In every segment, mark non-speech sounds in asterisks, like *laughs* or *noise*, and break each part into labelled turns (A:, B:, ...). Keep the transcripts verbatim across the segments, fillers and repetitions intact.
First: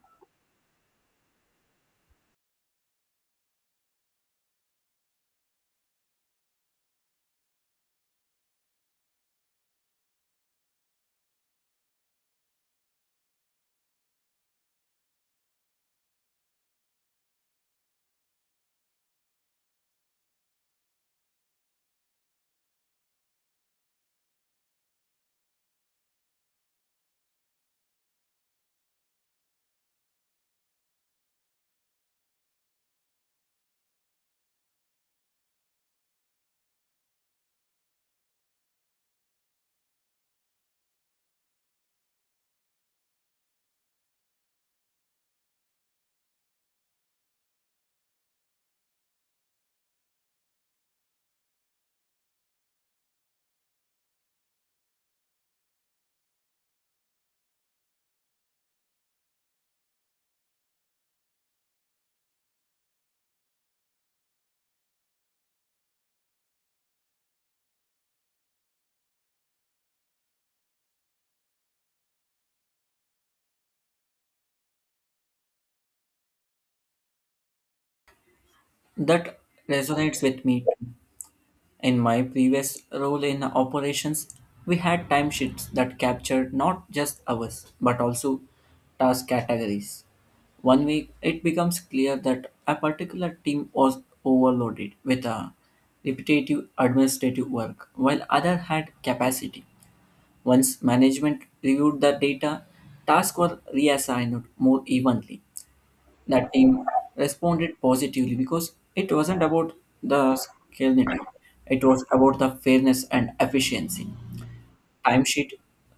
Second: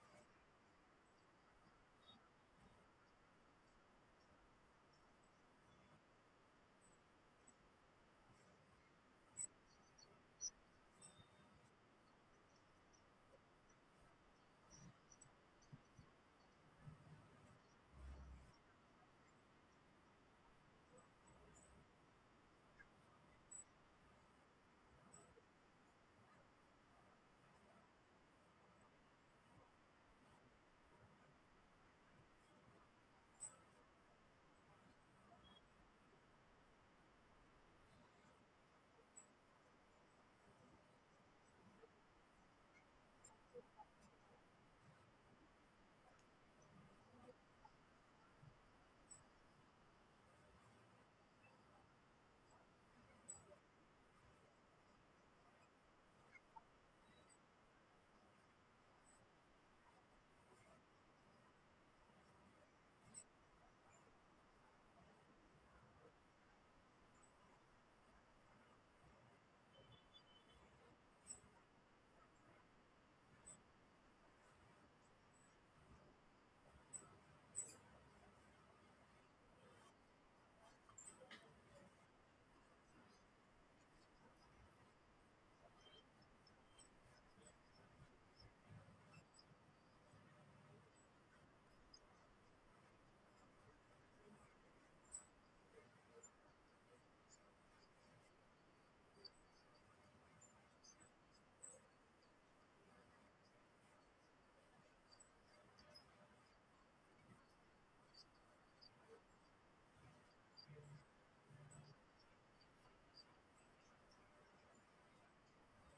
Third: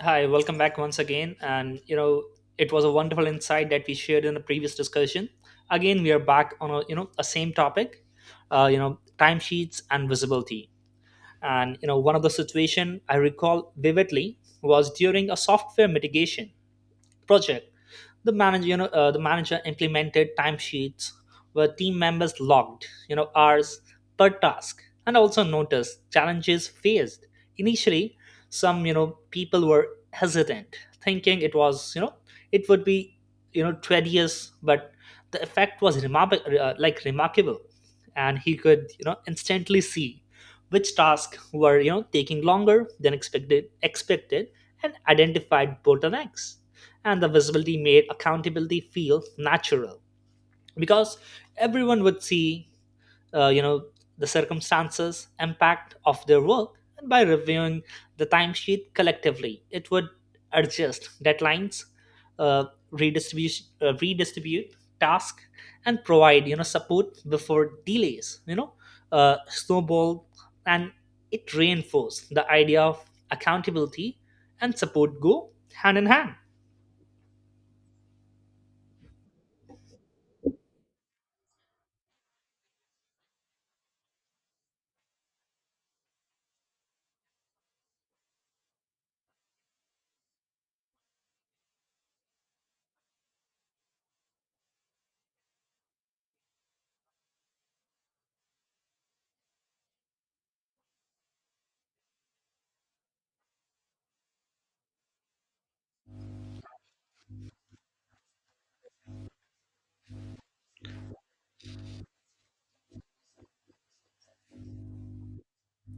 A: Hi, welcome back once again. And you know, it was a wonderful insight that we shared in the previous discussion. Again, we are back on a you know a same topic, uh, you know, timesheets and visibility. And you know, one of the situation I recall vividly was during a software mitigation project. The manager you know uh, the manager implemented timesheets where team members logged you know hours per task, and also noticed challenges faced initially. Some you know people were hesitant, thinking it was you know it would be you know tedious, but the effect was remarkable uh, like remarkable, and he could you know instantly see which tasks were you know taking longer than expected expected, and identified bottlenecks. And the visibility made accountability feel natural, because everyone would see uh, you know the circumstances impact of their work. And by reviewing the timesheet collectively, it would adjust deadlines, uh, redistribute uh, redistribute task and provide you know support before delays you know uh, snowball. And it reinforced the idea of accountability and support go hand in hand.
B: That resonates with me too. In my previous role in operations, we had timesheets that captured not just hours but also task categories. One week, it becomes clear that a particular team was overloaded with a repetitive administrative work, while other had capacity. Once management reviewed the data, tasks were reassigned more evenly that team responded positively because it wasn't about the scalinity, it was about the fairness and efficiency timesheet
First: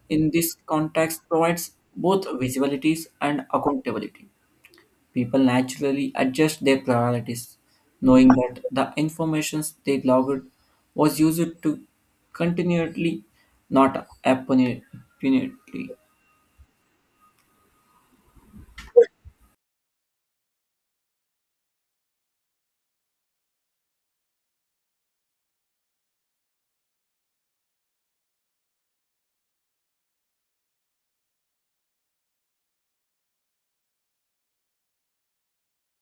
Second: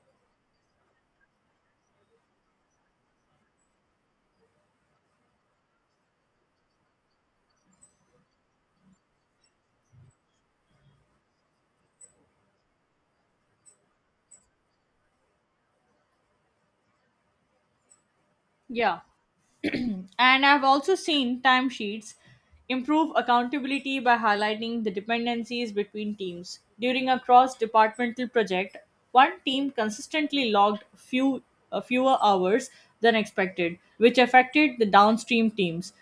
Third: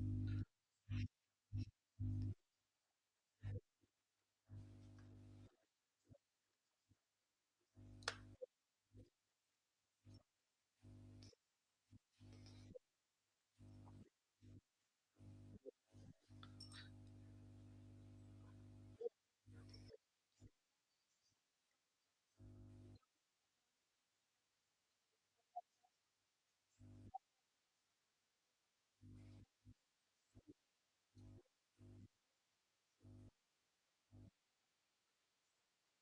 B: in this context provides both visibilities and accountability. People naturally adjust their priorities knowing that the information they logged was used to continually, not opportunity.
C: Yeah. And I've also seen timesheets improve accountability by highlighting the dependencies between teams. During a cross departmental project, one team consistently logged few, uh, fewer hours than expected, which affected the downstream teams.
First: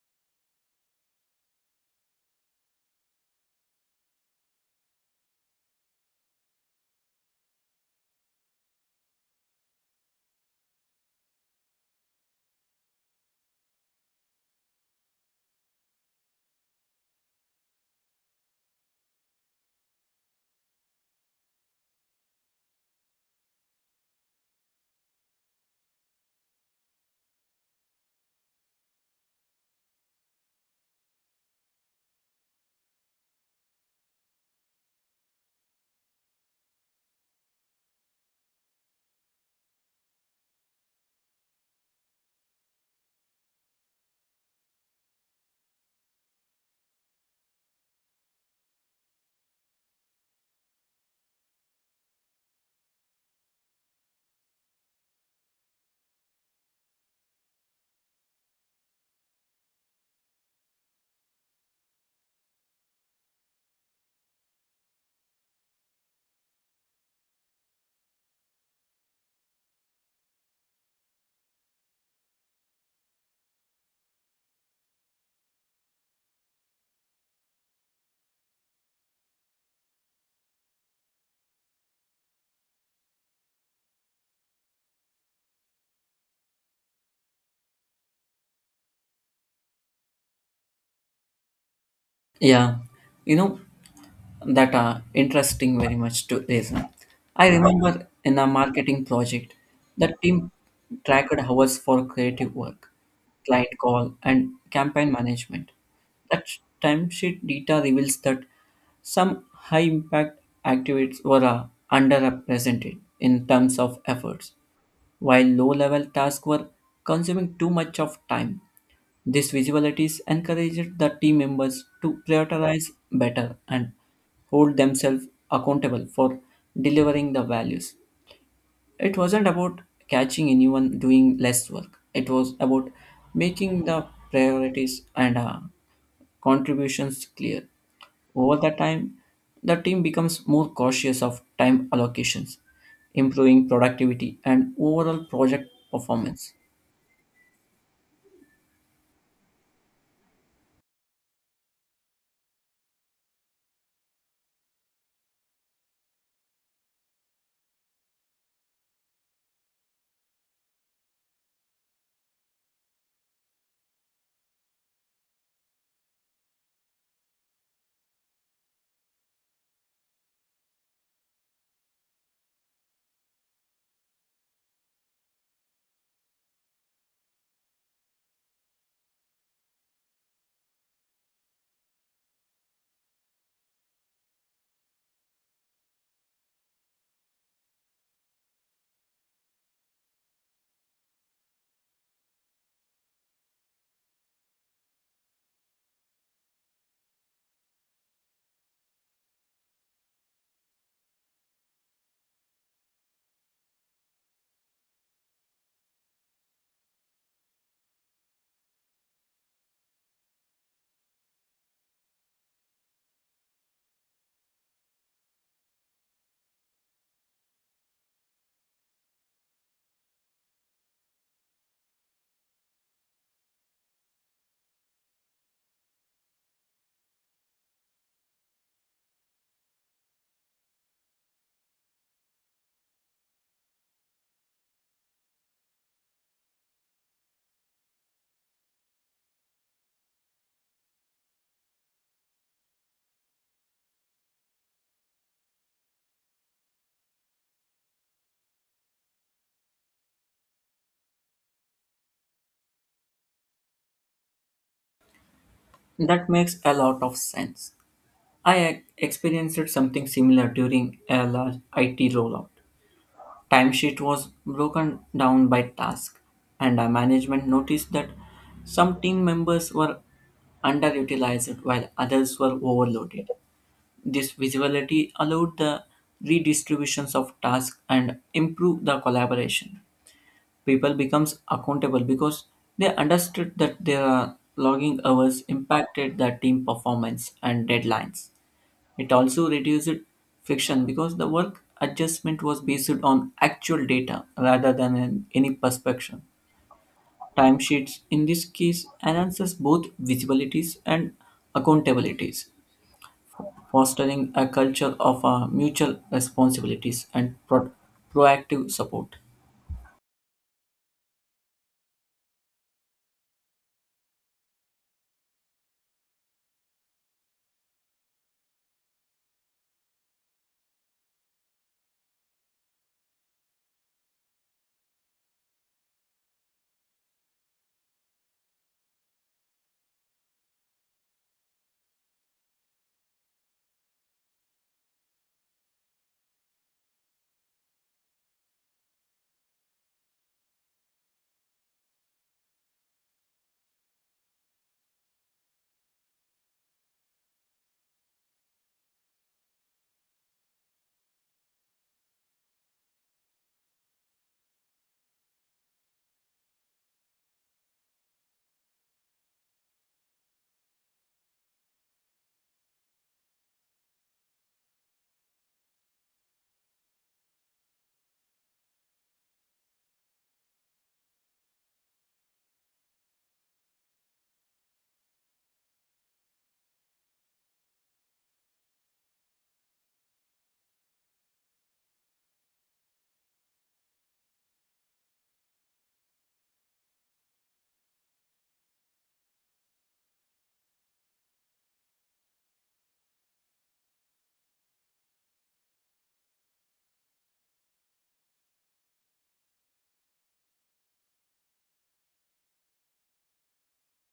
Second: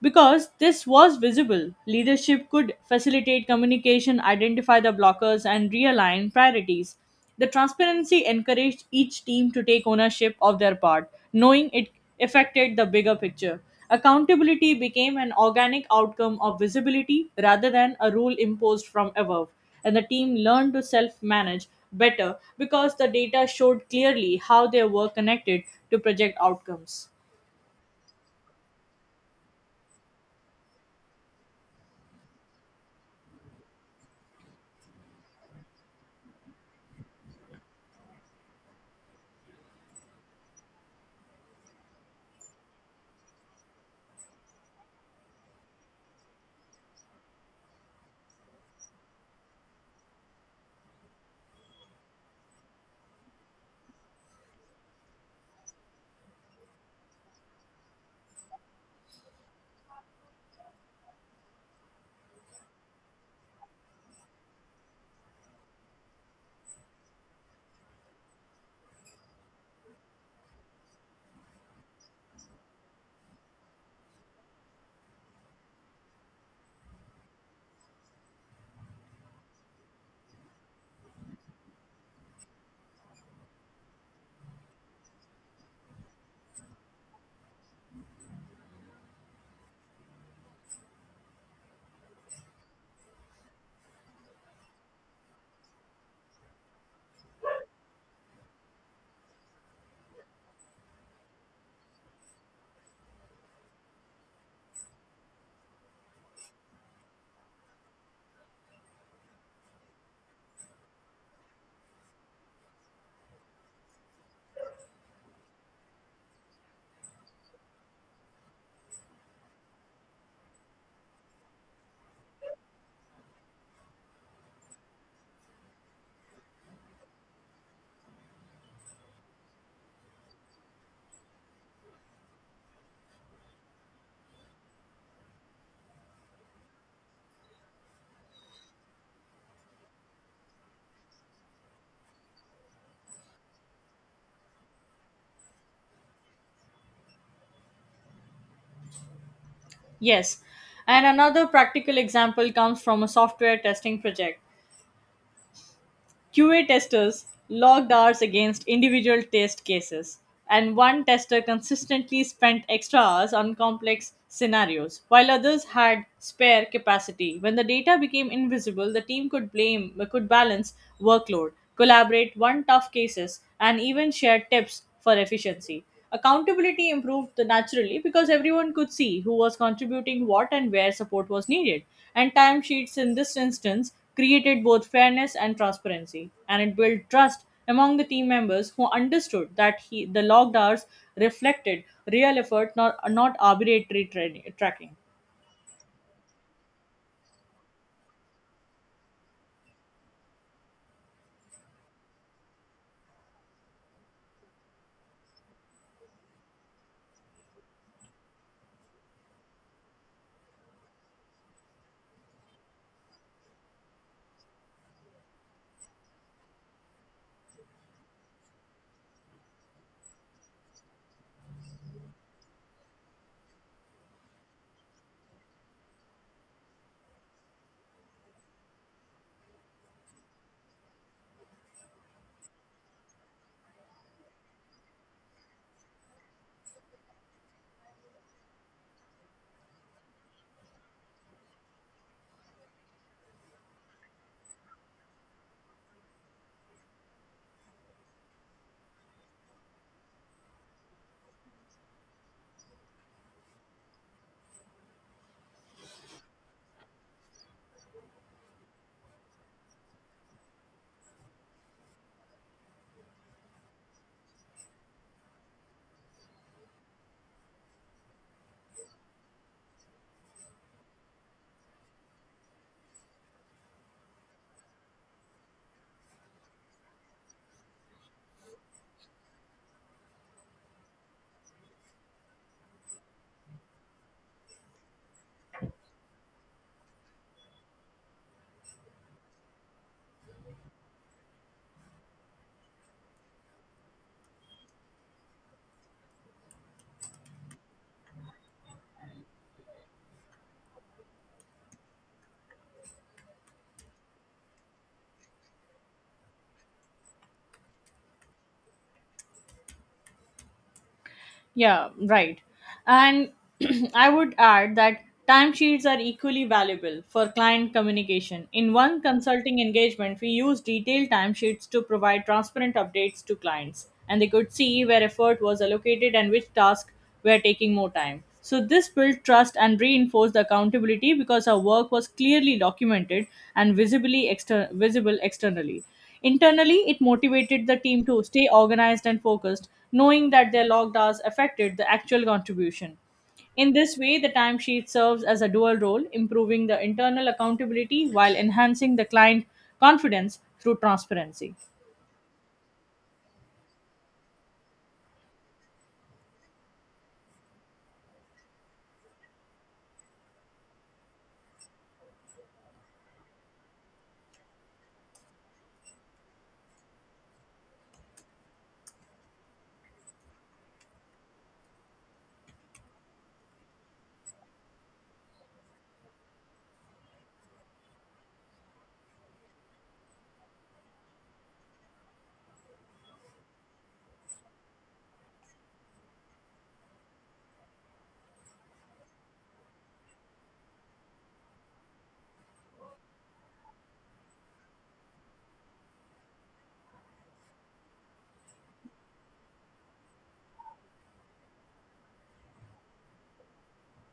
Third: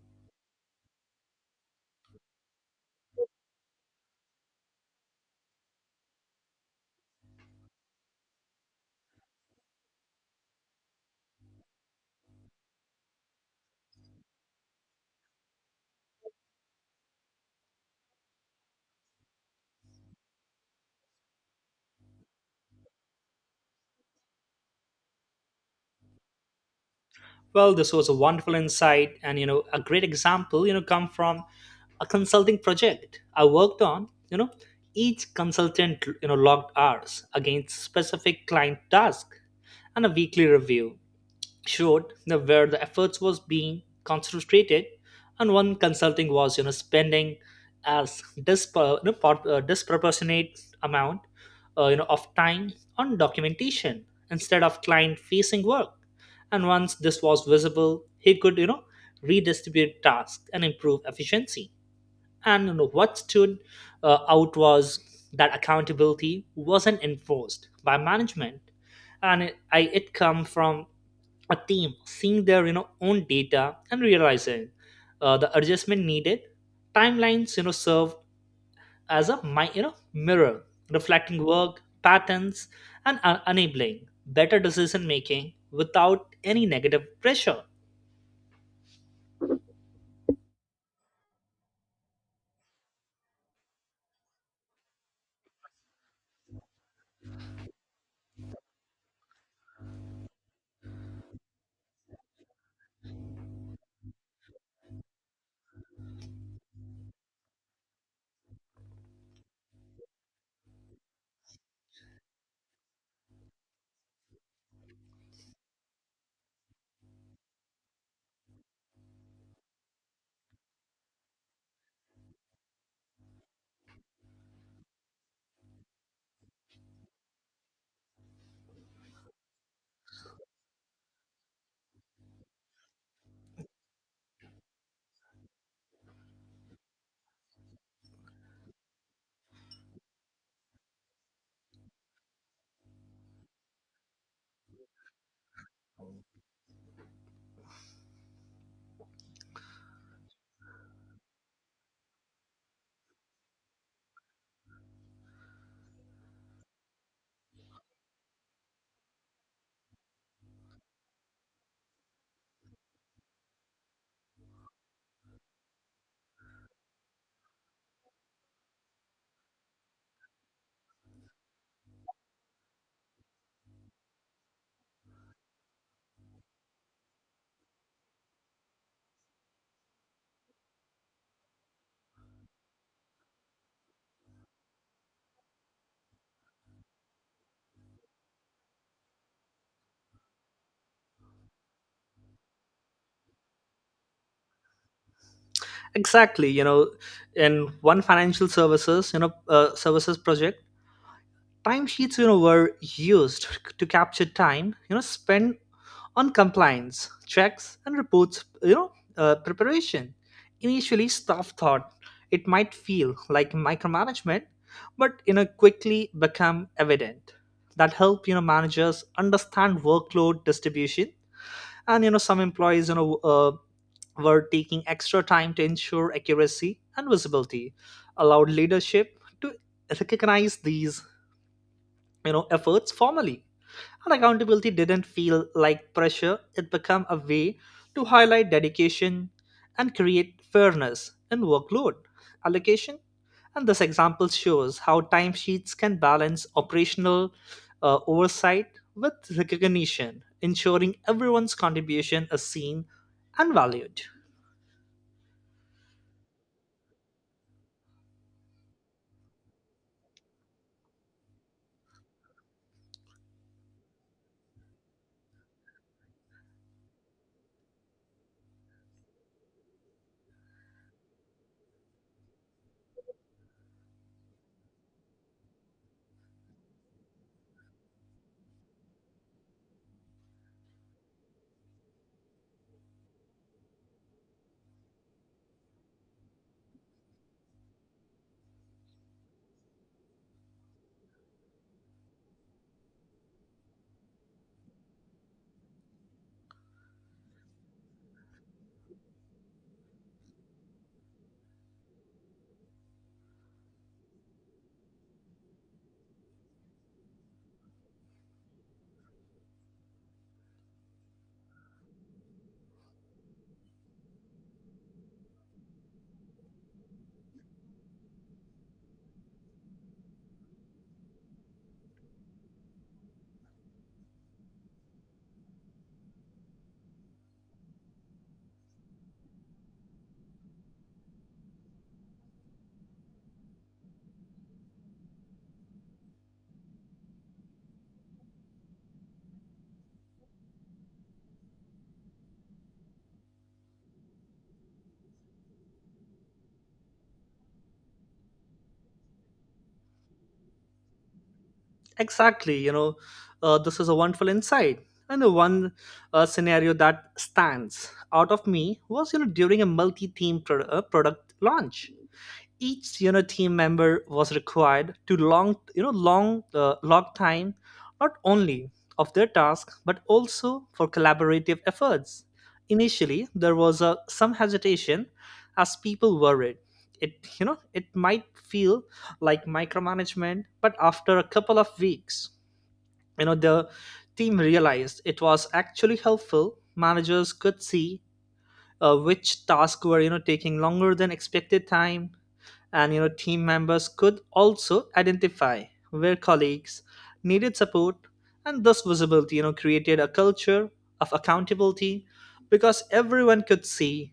C: Because this was visible, leadership could facilitate communication, identify the blockers, and realign priorities. The transparency encouraged each team to take ownership of their part, knowing it affected the bigger picture. Accountability became an organic outcome of visibility rather than a rule imposed from above, and the team learned to self manage better because the data showed clearly how they were connected to project outcomes.
A: Well, this was a wonderful insight, and you know, a great example, you know, come from a consulting project I worked on. You know, each consultant, you know, logged hours against specific client task, and a weekly review showed the, where the efforts was being concentrated. And one consulting was you know spending as dispar- you know, part- uh, disproportionate amount uh, you know of time on documentation instead of client facing work. And once this was visible, he could you know redistribute tasks and improve efficiency. And what stood uh, out was that accountability wasn't enforced by management, and it, I, it come from a team seeing their you know own data and realizing uh, the adjustment needed. Timelines you know serve as a mi- you know mirror reflecting work patterns and uh, enabling better decision making without any negative pressure.
B: Yeah, you know, that are interesting very much to reason. I remember in a marketing project, the team tracked hours for creative work, client call, and campaign management. That timesheet data reveals that some high impact activities were uh, underrepresented in terms of efforts, while low level tasks were consuming too much of time. These visibilities encouraged the team members to prioritize better and hold themselves accountable for delivering the values. It wasn't about catching anyone doing less work, it was about making the priorities and uh, contributions clear. Over the time, the team becomes more cautious of time allocations, improving productivity and overall project performance.
C: Yes, and another practical example comes from a software testing project. Q A testers logged hours against individual test cases, and one tester consistently spent extra hours on complex scenarios, while others had spare capacity. When the data became invisible, the team could blame could balance workload, collaborate, on tough cases, and even share tips for efficiency. Accountability improved naturally because everyone could see who was contributing what and where support was needed. And timesheets in this instance created both fairness and transparency, and it built trust among the team members who understood that he, the logged hours reflected real effort, not, not arbitrary tra- tracking.
A: Exactly, you know, in one financial services, you know, uh, services project, timesheets you know were used to capture time you know spent on compliance checks and reports you know uh, preparation. Initially staff thought it might feel like micromanagement, but you know quickly become evident that help you know managers understand workload distribution. And you know some employees you know uh, were taking extra time to ensure accuracy, and visibility allowed leadership to recognize these you know efforts formally. And accountability didn't feel like pressure, it became a way to highlight dedication and create fairness in workload allocation. And this example shows how timesheets can balance operational uh, oversight with recognition, ensuring everyone's contribution is seen and valued.
B: That makes a lot of sense. I ex- experienced something similar during a large I T rollout. Timesheet was broken down by task, and our management noticed that some team members were underutilized while others were overloaded. This visibility allowed the redistributions of tasks and improved the collaboration. People becomes accountable because they understood that their logging hours impacted the team performance and deadlines. It also reduced friction because the work adjustment was based on actual data rather than an- any perception. Timesheets in this case enhances both visibilities and accountabilities, fostering a culture of uh, mutual responsibilities and pro- proactive support.
C: Yeah, right. And *clears throat* I would add that timesheets are equally valuable for client communication. In one consulting engagement, we used detailed timesheets to provide transparent updates to clients, and they could see where effort was allocated and which tasks were taking more time. So, this built trust and reinforced accountability because our work was clearly documented and visibly exter- visible externally. Internally, it motivated the team to stay organized and focused, knowing that their logged hours affected the actual contribution. In this way, the timesheet serves as a dual role, improving the internal accountability while enhancing the client confidence through transparency.
A: Exactly, you know, uh, this is a wonderful insight. And the one uh, scenario that stands out of me was, you know, during a multi-theme pro- uh, product launch, each you know team member was required to long you know long uh, log time not only of their task but also for collaborative efforts. Initially there was a, some hesitation, as people worried it you know it might feel like micromanagement, but after a couple of weeks, you know the team realized it was actually helpful. Managers could see uh, which tasks were you know taking longer than expected time, and you know team members could also identify where colleagues needed support. And thus visibility you know created a culture of accountability, because everyone could see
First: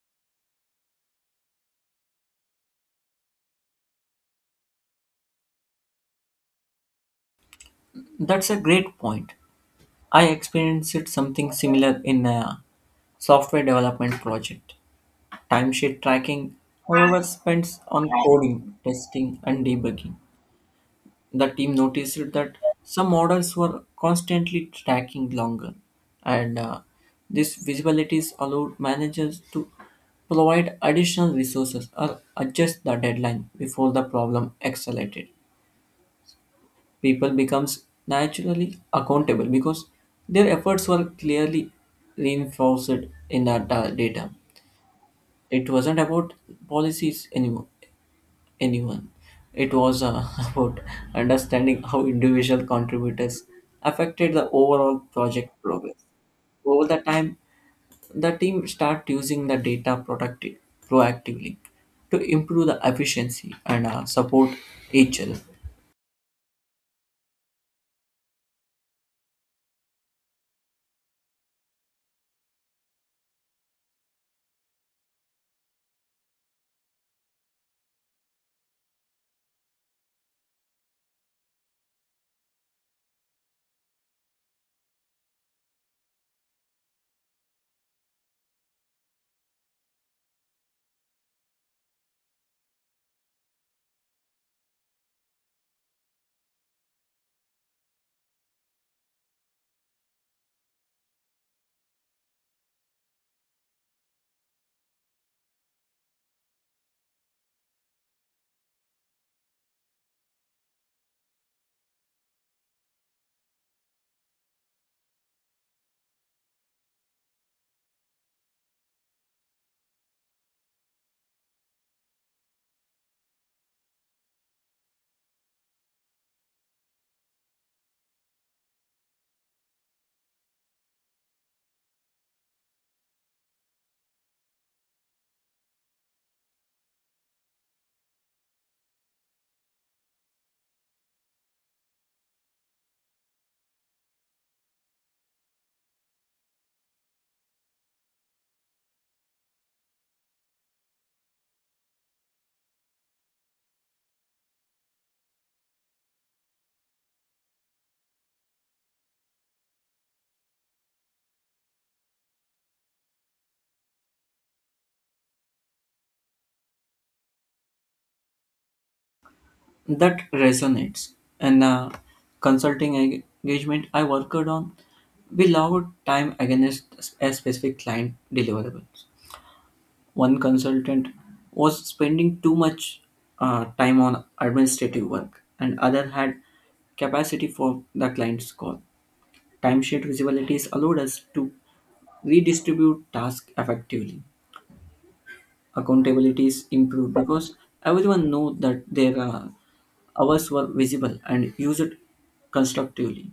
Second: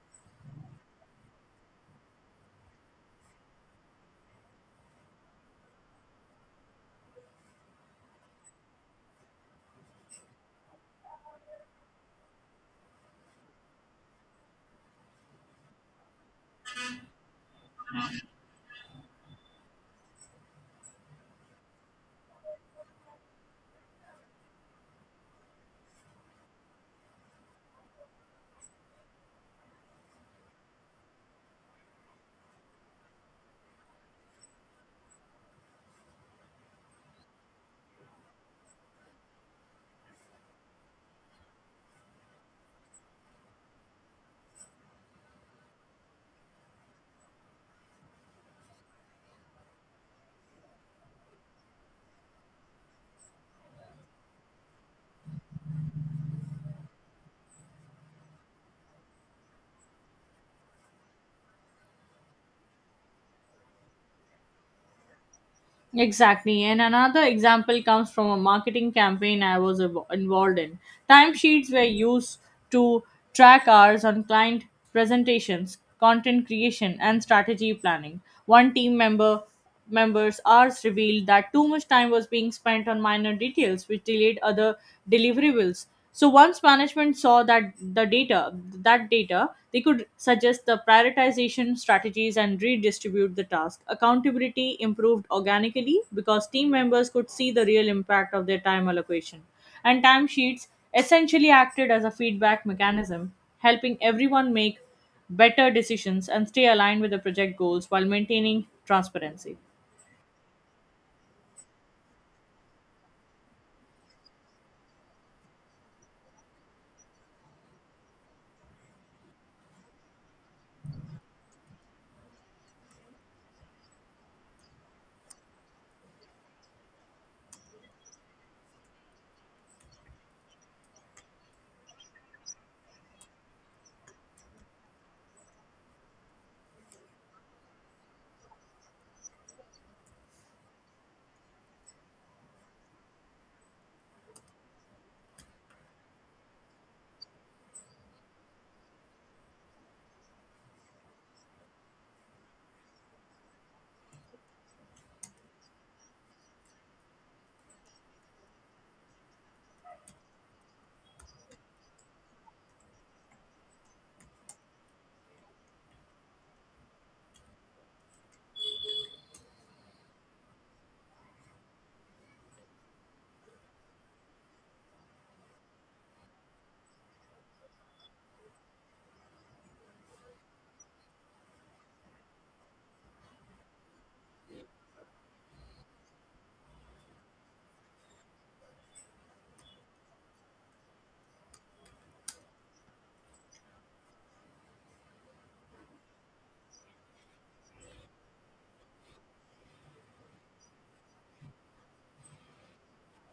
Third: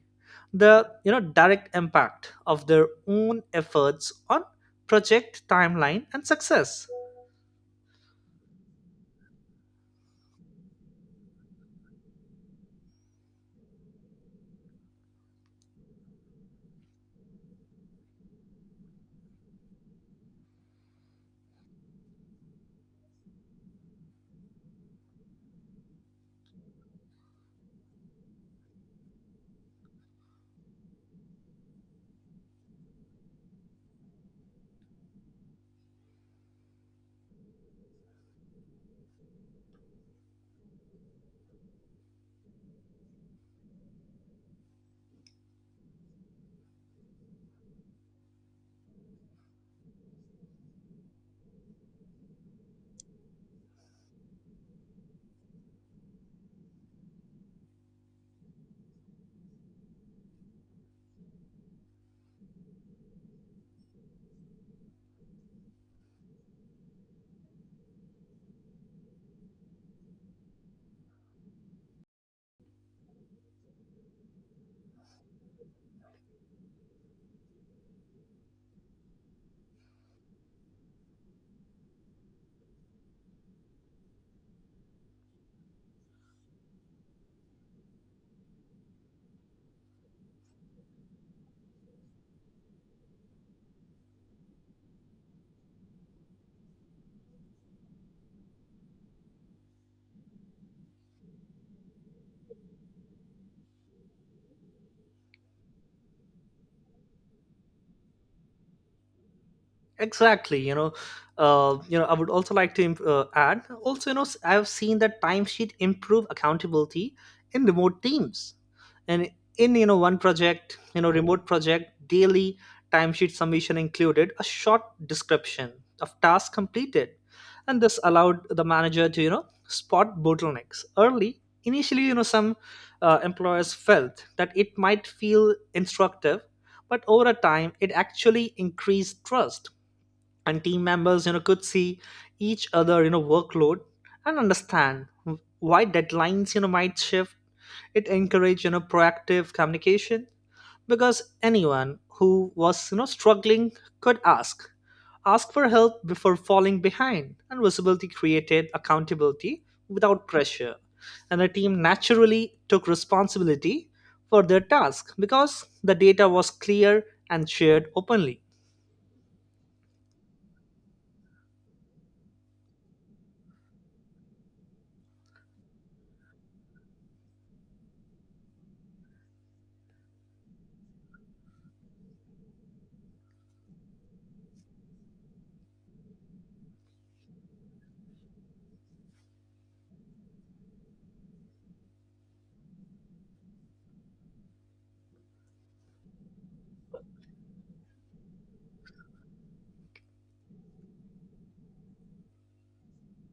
A: the you know direct impact of their own efforts on project timeline and success.
B: That's a great point. I experienced something similar in a software development project. Timesheet tracking, however, spends on coding, testing, and debugging. The team noticed that some orders were constantly tracking longer, and uh, this visibilities allowed managers to provide additional resources or adjust the deadline before the problem accelerated. People becomes naturally accountable because their efforts were clearly reinforced in the uh, data. It wasn't about policies anymore. Anyone. It was uh, *laughs* about understanding how individual contributors affected the overall project progress. Over the time, the team start using the data productive, proactively to improve the efficiency and uh, support each other.
C: Exactly. And another example comes from a marketing campaign I was invo- involved in. Timesheets were used to track hours on client presentations, content creation, and strategy planning. One team member members hours revealed that too much time was being spent on minor details which delayed other deliverables. So once management saw that the data, that data, they could suggest the prioritization strategies and redistribute the task. Accountability improved organically because team members could see the real impact of their time allocation. And timesheets essentially acted as a feedback mechanism, helping everyone make better decisions and stay aligned with the project goals while maintaining transparency.
A: Exactly, you know uh, you know I would also like to uh, add also you know s- I have seen that timesheet improve accountability in remote teams. And in you know one project, you know remote project, daily timesheet submission included a short description of task completed, and this allowed the manager to you know spot bottlenecks early. Initially you know some uh, employers felt that it might feel instructive, but over a time it actually increased trust, and team members you know could see each other you know workload and understand why deadlines you know might shift. It encouraged you know proactive communication, because anyone who was you know struggling could ask ask for help before falling behind. And visibility created accountability without pressure, and the team naturally took responsibility for their task because the data was clear and shared openly.
B: That resonates. And uh, consulting eng- engagement I worked on, we allowed time against a specific client deliverable. One consultant was spending too much uh, time on administrative work, and other had capacity for the client's call. Timesheet visibilities allowed us to redistribute tasks effectively. Accountability is improved because everyone knew that their uh, hours were visible and used constructively.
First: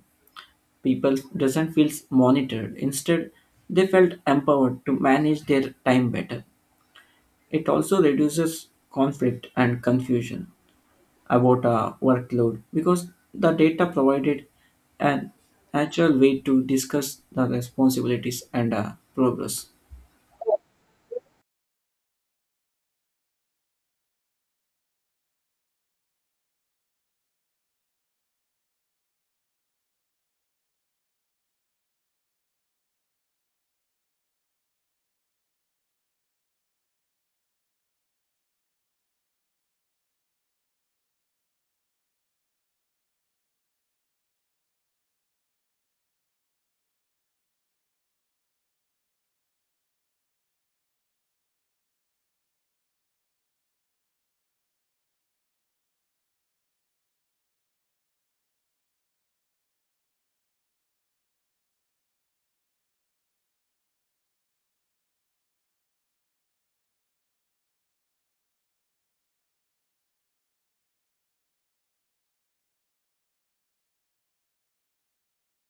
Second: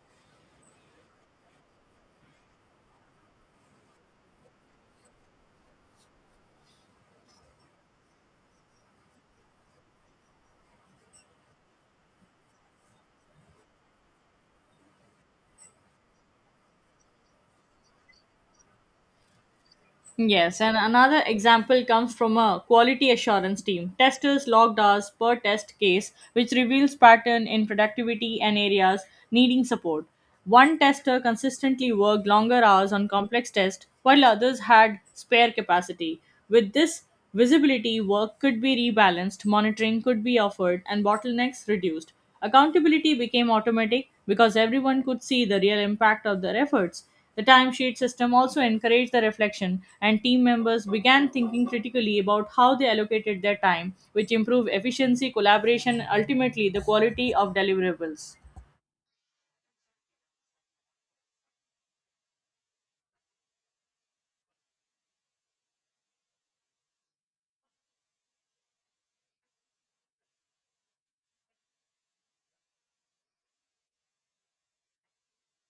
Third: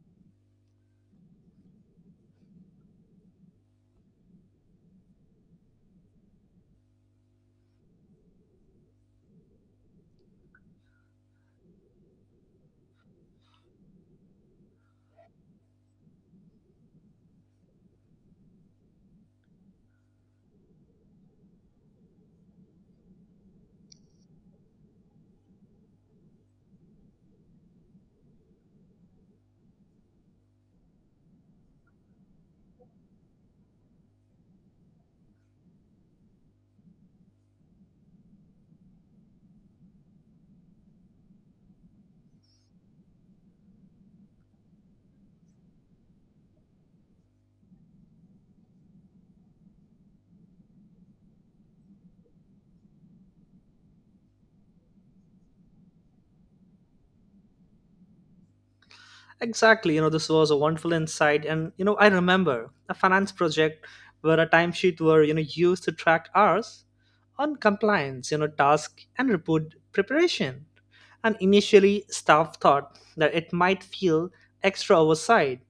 B: People doesn't feel monitored. Instead, they felt empowered to manage their time better. It also reduces conflict and confusion about a workload because the data provided an actual way to discuss the responsibilities and uh, progress.
C: Yes, and another example comes from a quality assurance team. Testers logged hours per test case, which reveals pattern in productivity and areas needing support. One tester consistently worked longer hours on complex tests, while others had spare capacity. With this visibility, work could be rebalanced, monitoring could be offered, and bottlenecks reduced. Accountability became automatic because everyone could see the real impact of their efforts. The timesheet system also encouraged the reflection, and team members began thinking critically about how they allocated their time, which improved efficiency, collaboration, and ultimately the quality of deliverables.
A: Exactly. You know, this was a wonderful insight. And, you know, I remember a finance project where a timesheet were, you know, used to track hours on compliance, you know, task and report preparation. And initially, staff thought that it might feel extra oversight,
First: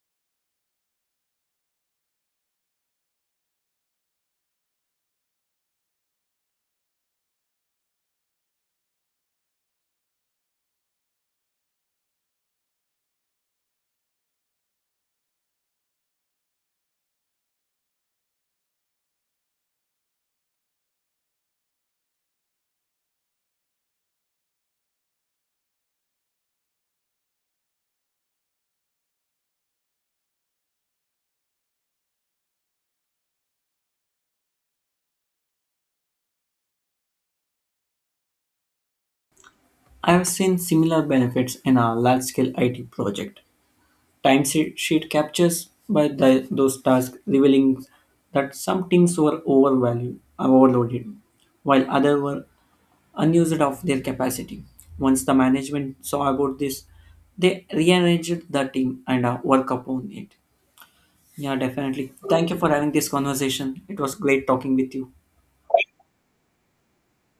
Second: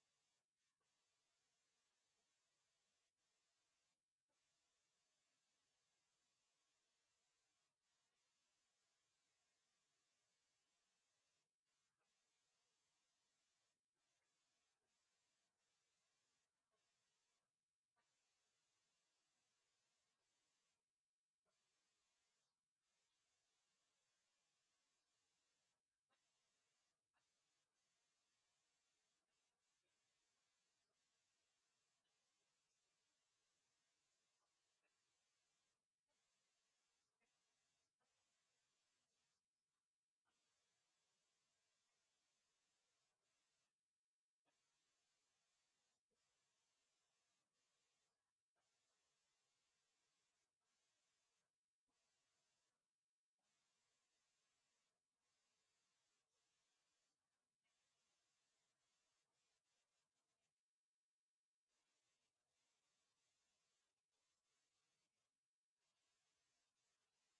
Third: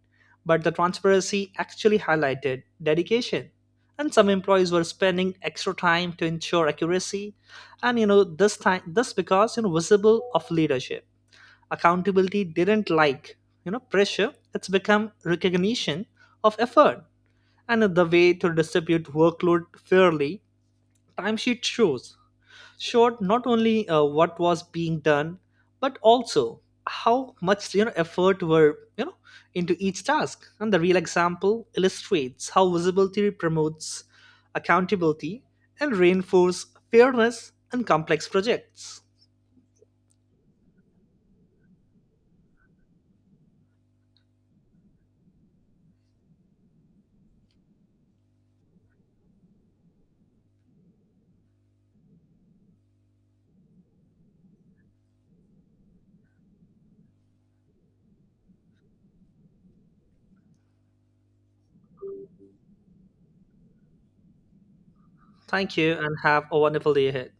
A: but the transparency actually highlighted dedication. And some employees were spending extra time to ensure accuracy. And, you know, this time, this because, you know, visible of leadership, accountability didn't like you know pressure, it's become recognition of effort and the way to distribute workload fairly. Timesheet shows showed not only uh, what was being done but also how much you know effort were you know into each task. And the real example illustrates how visibility promotes accountability and reinforce fairness in complex projects.
B: I have seen similar benefits in a large scale I T project. Timesheet captures by the, those tasks, revealing that some teams were overvalued, overloaded, while others were unused of their capacity. Once the management saw about this, they rearranged the team and uh, work upon it. Yeah, definitely. Thank you for having this conversation. It was great talking with you.
A: Thank you and have a wonderful day ahead.